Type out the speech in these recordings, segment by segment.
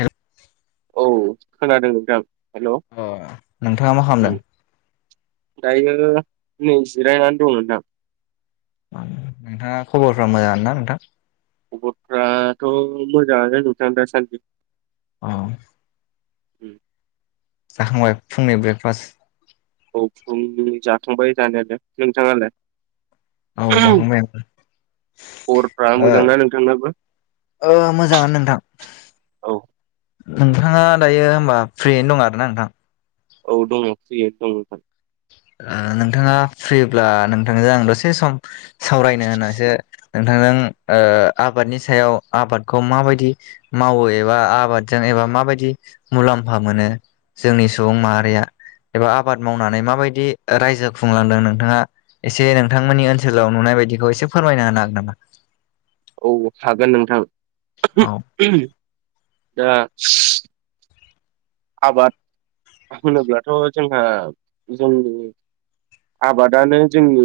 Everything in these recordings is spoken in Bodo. हेल औ खोनादों नोंथां हेल' अ नोंथाङा मा उम खालामदों दायो नै जिरायनानै दं नोंथां नोंथाङा खबरफ्रा मोजां ना नोंथां खबरफ्राथ' मोजाङानो नोंथां दासान्दि अह उम जाखांबाय फुंनि ब्रेकफास्ट औ फुंनि जाथांबाय जानायालाय नोंथाङालाय औ जाखांबाय ओं खबरफ्रा ओ मोजांना नोंथांनाबो ओ मोजाङानो नोंथां औ नोंथाङा दायो होनबा फ्रियैनो दं आरो ना नोंथां औ दङ फ्रियै दं नोंथां आ नोंथाङा फ्रिब्ला नोंथांजों आं दसे सम सावरायनो होननानैसो नोंथां नोंथां ओ आबादनि सायाव आबादखौ माबायदि मावो एबा आबादजों एबा माबायदि मुलाम्फा मोनो जोंनि सुबुं माहारिया एबा आबाद मावनानै माबाय दि रायजो खुंलांदों नोंथाङा एसे नोंथांमोननि ओनसोलाव नुनाय बायदिखौ एसे फोरमायना होनो हागोन नामा [inaudible] औ हागोन नोंथां औ दा आबाद होनोब्लाथ' जोंहा जोंनि आबादानो जोंनि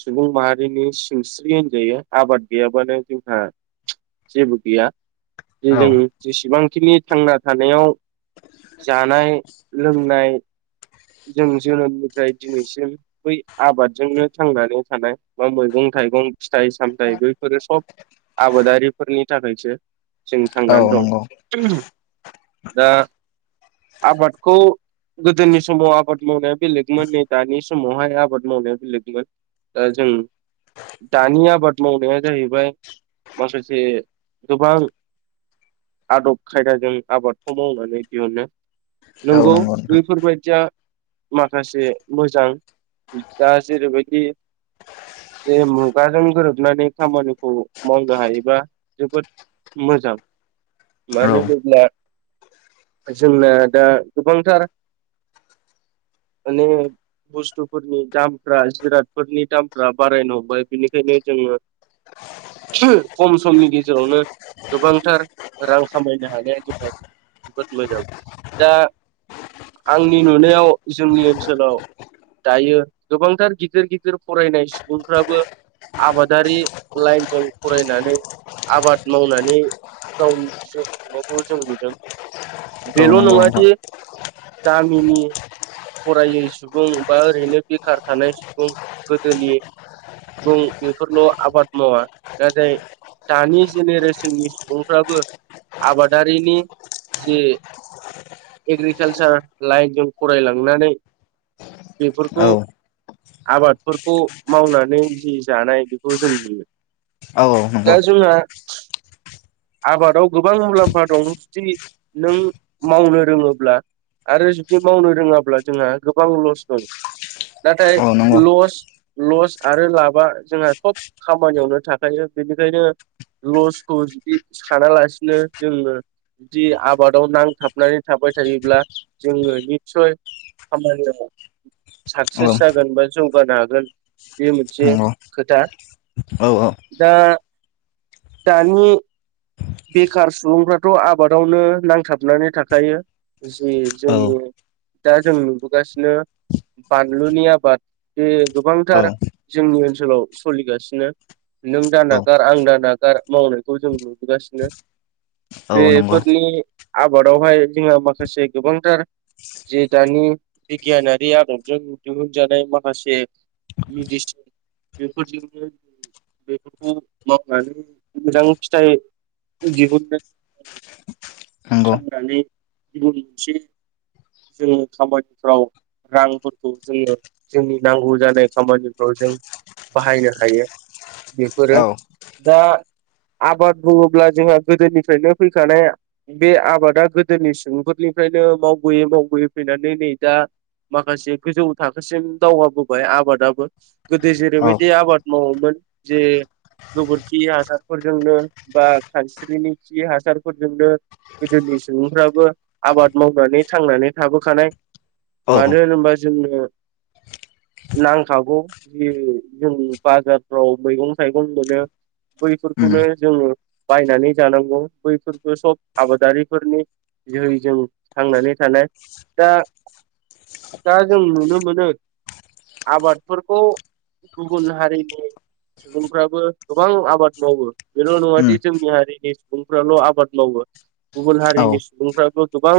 सुबुं माहारिनि सिंस्रि होनजायो आबाद गैयाबानो जोंहा जेबो गैया औ जों जेसेबांखिनि थांना थानायाव जानाय लोंनाय जों जोनोमनिफ्राय दिनैसिम बै आबादजोंनो थांनानै थानाय बा मैगं थाइगं फिथाइ सामथाइ बैफोरो सब आबादारिफोरनि थाखायसो जों औ थांनानै नंगौ दं दा आबादखौ गोदोनि समाव आबाद मावनाया बेलेगमोन नै दानि समावहाय आबाद मावनाया बेलेगमोन दा जों दानि आबाद मावनाया जाहैबाय माखासे गोबां आदब खायदाजों आबादखौ मावनानै दिहुनो औ नोंगौ नंगौ नोंथां बैफोरबायदि माखासे मोजां दा जेरैबायदि जे मुगाजों गोरोबनानै खामानिखौ मावनो हायोबा जोबोद मोजां मानो औ होनोब्ला जोंना दा गोबांथार [unintelligible] माने बुस्थुफोरनि दामफ्रा जिरादफोरनि दामफ्रा बारायनो हमबाय बिनिखायनो जोंङो खम समनि गेजेरावनो गोबांथार रां खामायनो हानाया जोंहा जोबोद मोजां दा आंनि नुनायाव जोंनि ओनसोलाव दायो गोबांथार गिदिर गिदिर फरायनाय सुबुंफ्राबो आबादारि लाइनजों फरायनानै आबाद मावनानै गावनि जिउ सुंनायखौ जों नुदों बेल नंगौ नङा नोंथां दि गामिनि फरायै सुबुं बा ओरैनो बेखार थानाय सुबुं गोदोनि सुबुं बेफोरल आबाद मावा ना जाय दानि जेनेरेसननि सुबुंफ्राबो आबादारिनि जि [unintelligible] कालसार लाइनजों फरायलांनानै बेफोरखौ औ आबादफोरखौ मावनानै जि जानाय बेखौ जों मोनो औ औ नंगौ [inaudible] आबादाव गोबां मुलाम्फा दं जुदि नों मावनो रोंङोब्ला आरो जुदि मावनो रोंङाब्ला जोंहा गोबां लस दं नाथाय औ नंगौ लस लस आरो लाबा जोंहा सब खामानियावनो थाखायो बिनिखायनो लसखौ जुदि सानालासिनो जोङो जुदि आबादाव नांथाबनानै थाबाय थायोब्ला जोङो नित्सय खामानियाव औ साक्सेस जागोन बा जौगानो हागोन बे मोनसे नंगौ खोथा औ दा दानि बेखार सुबुंफ्राथ आबादावनो नांथाबनानै थाखायो जि जोंनि औ दा जों नुबोगासिनो बानलुनि आबाद बे गोबांथार औ जोंनि ओनसोलाव सलिगासिनो नों औ दानागार आं दानागार मावनायखौ जों नुबोगासिनो औ नंगौ बेफोरनि आबादावहाय जोंहा माखासे गोबांथार जे दानि बिगियानारि आदबजों दिहुनजानाय माखासे मेडिसिन बेफोरजोंनो बेफोरखौ मावनानै मोजां फिथाइ दिहुननो नंगौ साननानै गुबुन मोनसे जों खामानिफ्राव रांफोरखौ जोंङो जोंनि नांगौ जानाय खामानिफ्राव जों बाहायनो हायो। बेफोरो औ दा आबाद बुङोब्ला जोंहा गोदोनिफ्रायनो फैखानाय बे आबादा गोदोनि सुबुंफोरनिफ्रायनो मावबोयै मावबोयै फैनानै नै दा। माखासे गोजौ थाखोसिम दावगाबोबाय आबादाबो गोदो औ जेरैबायदि आबाद मावोमोन। जे गोबोरखि हासारफोरजोंनो बा खानस्रिनि खि हासारफोरजोंनो। गोदोनि सुबुंफ्राबो आबाद मावनानै थांनानै थाबोखानाय। औ मानो होनोबा जोंनो नांखागौ जि जों बाजारफ्राव मैगं थाइगं मोनो। उम बैफोरखौनो जोङो बायनानै जानांगौ बैफोरखो स आबादारिफोरनि जोहै जों थांनानै थानाय। दा दा जों नुनो मोनो। आबादफोरखौ गुबुन हारिनि सुबुंफ्राबो गोबां आबाद मावो। बेल' नङा उम दि जोंनि हारिनि सुबुंफ्राल‌ आबाद मावो। गुबुन औ हारिनि सुबुंफोराबो‌ गोबां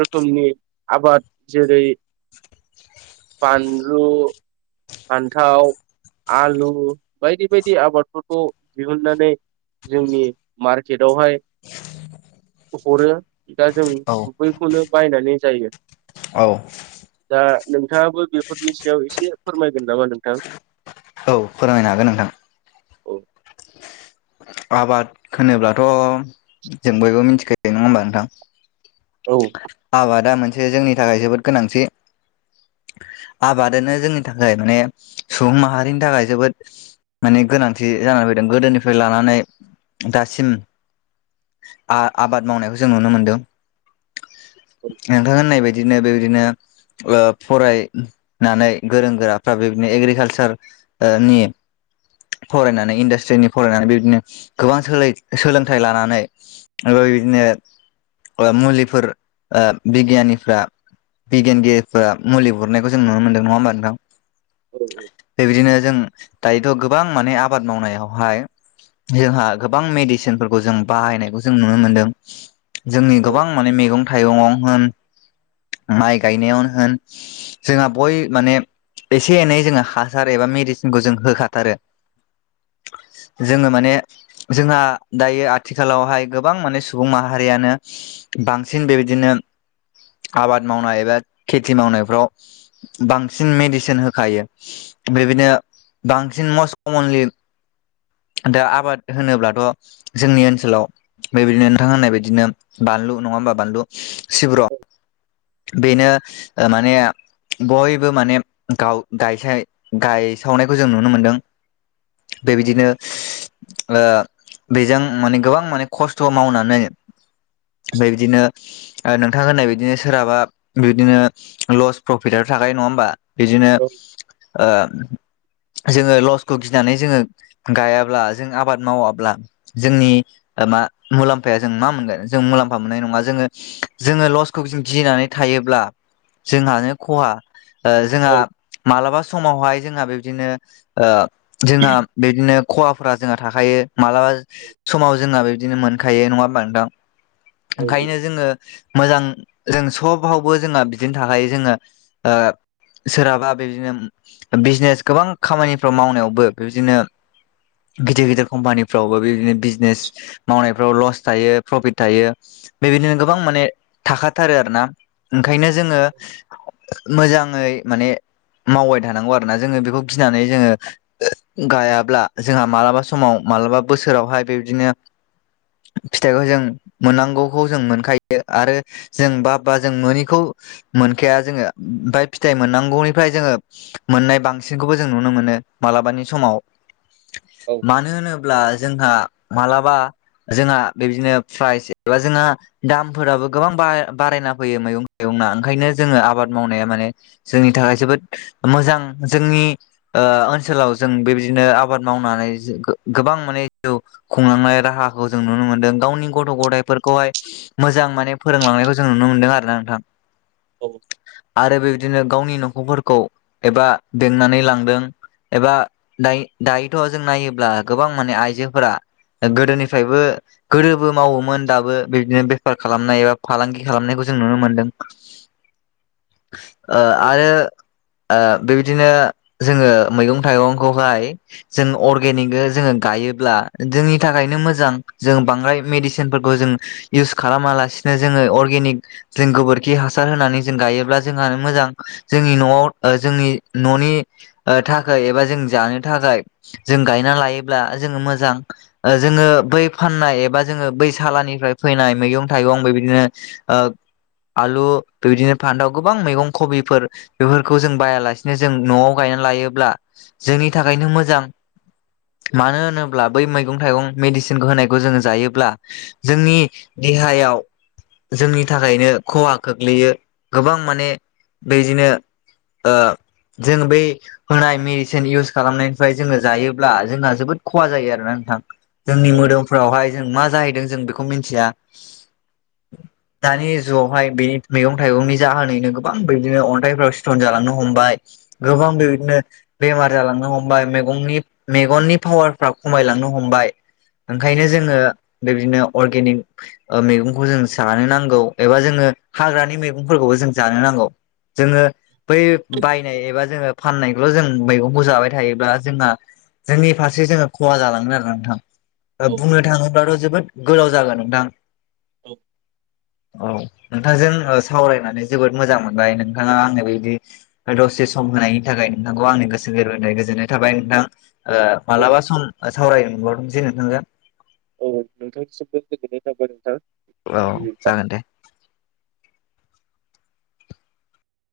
रोखोमनि आबाद जेरै बानलु, फान्थाव आलु बायदि बायदि आबादफोरखौ दिहुननानै जोंनि मारकेटआवहाय हरो दा जों औ बैखौनो बायनानै जायो। औ दा नोंथाङाबो बेफोरनि सायाव एसे फोरमायगोन नामा नोंथां? औ फोरमायनो हागोन नोंथां। औ आबाद होनोब्लाथ' जों बयबो मिथिखायो नङा होमबा नोंथां। औ आबादा मोनसे जोंनि थाखाय जोबोद गोनांथि। आबादानो जोंनि थाखाय माने सुबुं माहारिनि थाखाय जोबोद माने गोनांथि जा जाना फैदों। गोदोनिफ्राय लानानै दासिम आ आबाद मावनायखौ जों नुनो मोनदों। औ नोंथां होननाय बायद दिनो बेबिदिनो फरायनानै गोरों गोराफ्रा बेबायदिनो एग्रिकालसार ओ नि फरायनानै इन्डास्ट्रिनि फरायनानै बेबिदिनो गोबां सोलोंथाइ लानानै। ओफाय बिदिनो ओ मुलिफोर ओ बिगियानिफ्रा बिगियानगिरिफ्रा मुलि हरनायखौ जों नुनो मोनदों, नङा होमबा नोंथां। औ औ बिदिनो जों दायोथ' गोबां माने आबाद मावनायावहाय। जोंहा गोबां मेडिसिनफोरखौ जों बाहायनायखौ जों नुनो मोनदों। जोंनि औ गोबां माने मैगं थाइगङाव होन। माइ गायनायावनो होन जोंहा बय माने एसे एनै जोङो हासार एबा मेडिसिनखौ जों होखाथारो। जोङो माने जोंहा दायो। आथिखालावहाय गोबां माने सुबुं माहारियानो बां सिन बेबायदिनो आबाद मावनाय एबा खेथि मावनायफ्राव बांसिन मेडिसिन होखायो। बेबायदिनो बांसिन मस कमनलि दा आबाद होनोब्लाथ' जोंनि ओनसोलाव। बेबायदिनो नोंथां होननाय बायदिनो बानलु नङा होनबा। बानलु सिब्र' बेनो ओ माने बयबो माने गाव गायसाय गायसावनायखौ जों नुनो मोनदों। बेबायदिनो ओ बेजों माने गोबां माने खस्थ' मावनानै बेबायदिनो। ओ नोंथां होननाय बायदिनो सोरहाबा बिदिनो लस प्रफिटआ थाखायो नङा होमबा बिदिनो औ ओ जोङो लसखौ गिनानै जोङो गायाब्ला जों आबाद मावाब्ला जोंनि ओ मुलाम्फाया जों मा मोनगोन जों मुलाम्फा मोननाय नङा जोङो जोङो लसखौ गिनानै थायोब्ला जोंहानो खहा ओ जोंहा मालाबा समावहाय जोंहा बिब्दिनो ओ जोंहा बेदिनो खहाफोरा जोंहा थाखायो मालाबा समाव जोंना बिबदिनो मोनखायो नङा होमबा नोंथां औ ओंखायनो जोङो मोजां जों सबावबो जोंहा बिदिनो थाखायो जोङो ओ सोरहाबा बेदिनो बिजनेस गोबां खामानिफ्राव मावनायावबो बिदिनो गिदिर गिदिर कम्पानिफ्रावबो बेदिनो बिजनेस मावनायफ्राव लस थायो प्रफिट थायो। बेबायदिनो गोबां माने थाखाथारो आरोना ओंखायनो जोङो मोजाङै माने मावबाय थानांगौ आरो ना जोङो बेखौ गिनानै जोङो गायाब्ला जोंहा मालाबा समाव मालाबा बोसोरावहाय बेबादिनो फिथाइखौ जों मोननांगौ जों मोनखायो आरो जों बा बा जों मोननिखौ मोनखाया जोङो बे फिथाय। मोननांगौनिफ्राय जोङो मोननाय बांसिनखौबो जों नुनो मोनो मालाबानि समाव। औ मानो होनोब्ला जोंहा मालाबा जोंहा बेदिनो प्राइज एबा जोंहा दामफोराबो गोबां बारायना फैयो मैगं थाइगं ओंखायनो जोङो आबाद मावनाया माने। जोंनि थाखाय जोबोद मोजां जोंनि ओ ओनसोलाव जों बेबायदिनो आबाद मावनाय। गोबां माने जिउ खुंलांनाय राहाखौ जों नुनो मोनदों गावनि गथ' गथायफोर खौहाय मोजां माने फोरोंलांनायखौ जों नुनो मोनदों आरोना नोंथां। औ। आरो बेबायदिनो गावनि न'खरफोरखौ एबा बेंनानै लांदों। एबा दायो दायोथ' जों नायोब्ला गोबां माने आइजोफोरा। गोदोनिफ्रायबो गोदोबो मावोमोन दाबो बिदिनो बेफार खालामनाय एबा फालांगि खालामनायखौ जों नुनो मोनदों। ओ आरो ओ बेबायदिनो जोङो मैगं थाइगंखौहाय जों अर्गेनिक जोङो गायोब्ला। जोंनि थाखायनो मोजां जों बांद्राय मेडिसिन। जों इउस खालामा लासिनो जोङो अर्गेनिक जों गोबोरखि हासार होनानै जों गायोब्ला जोंहा मोजांयै मोजां जोंनि न'आव जोंनि न'नि थाखाय एबा जों जानो थाखाय। जों गायनानै लायोब्ला जोङो मोजां जोङो बै फाननाय एबा जोङो बै थालानिफ्राय फैनाय मैगं थाइगं बेबायदिनो ओ आलु बेबायदिनो फान्थाव गोबां मैगं खबिफोर बेफोरखौ जों बायालासेनो जों न'आव गायनाय। लायोब्ला जोंनि थाखायनो मोजां। मानो होनोब्ला बै मैगं थाइगं मेडिसिनखौ होनायखौ जोङो जायोब्ला जोंनि देहायाव जोंनि थाखायनो खहा गोग्लैयो गोबां माने बेदिनो ओं जों बै होनाय मेडिसिन इउस खालामनायनिफ्राय जोङो जायोब्ला जोंहा जोबोद खहा जायो आरोना। नोंथां जोंनि मोदोमफ्रावहाय जों मा जाहैदों जों बेखौ मिथिया। दानि जुगावहाय बेनि मैगं थाइगंनि जाहोनैनो गोबां बिदिनो अन्थाइफ्राव सिथन जालांनो हमबाय। गोबां बेबायदिनो बेमार जालांनो हमबाय मैगंनि मेगननि पावारफ्रा खमायलांनो हमबाय ओंखायनो जोङो। बेदिनो अर्गेनिक ओ मैगंखौ जों जानो नांगौ एबा जोङो हाग्रानि मैगंफोरखौबो जों जानो नांगौ जोङो बै बायनाय एबा जोङो फाननायखौल' जों मैगंखौ जाबाय थायोब्ला जोंहा जोंनि फारसे जोङो खहा जालांगोन आरो नोंथां बुंनो थाङोब्लाथ' जोबोद गोलाव जागोन नोंथां औ औ नोंथांजों सावरायनानै जोबोद मोजां मोनबाय नोंथाङा आंनि बिदि दसे सम होनायनि थाखाय नोंथांखौ आंनि गोसो गोरबोनिफ्राय गोजोननाय थाबाय नोंथां ओ मालाबा सम सावरायनो मोनबावथोंसैय नोंथांजों औ नोंथांनिसिमबो गोजोननाय थाबाय नोंथां औ बिदिब्ला जागोन दे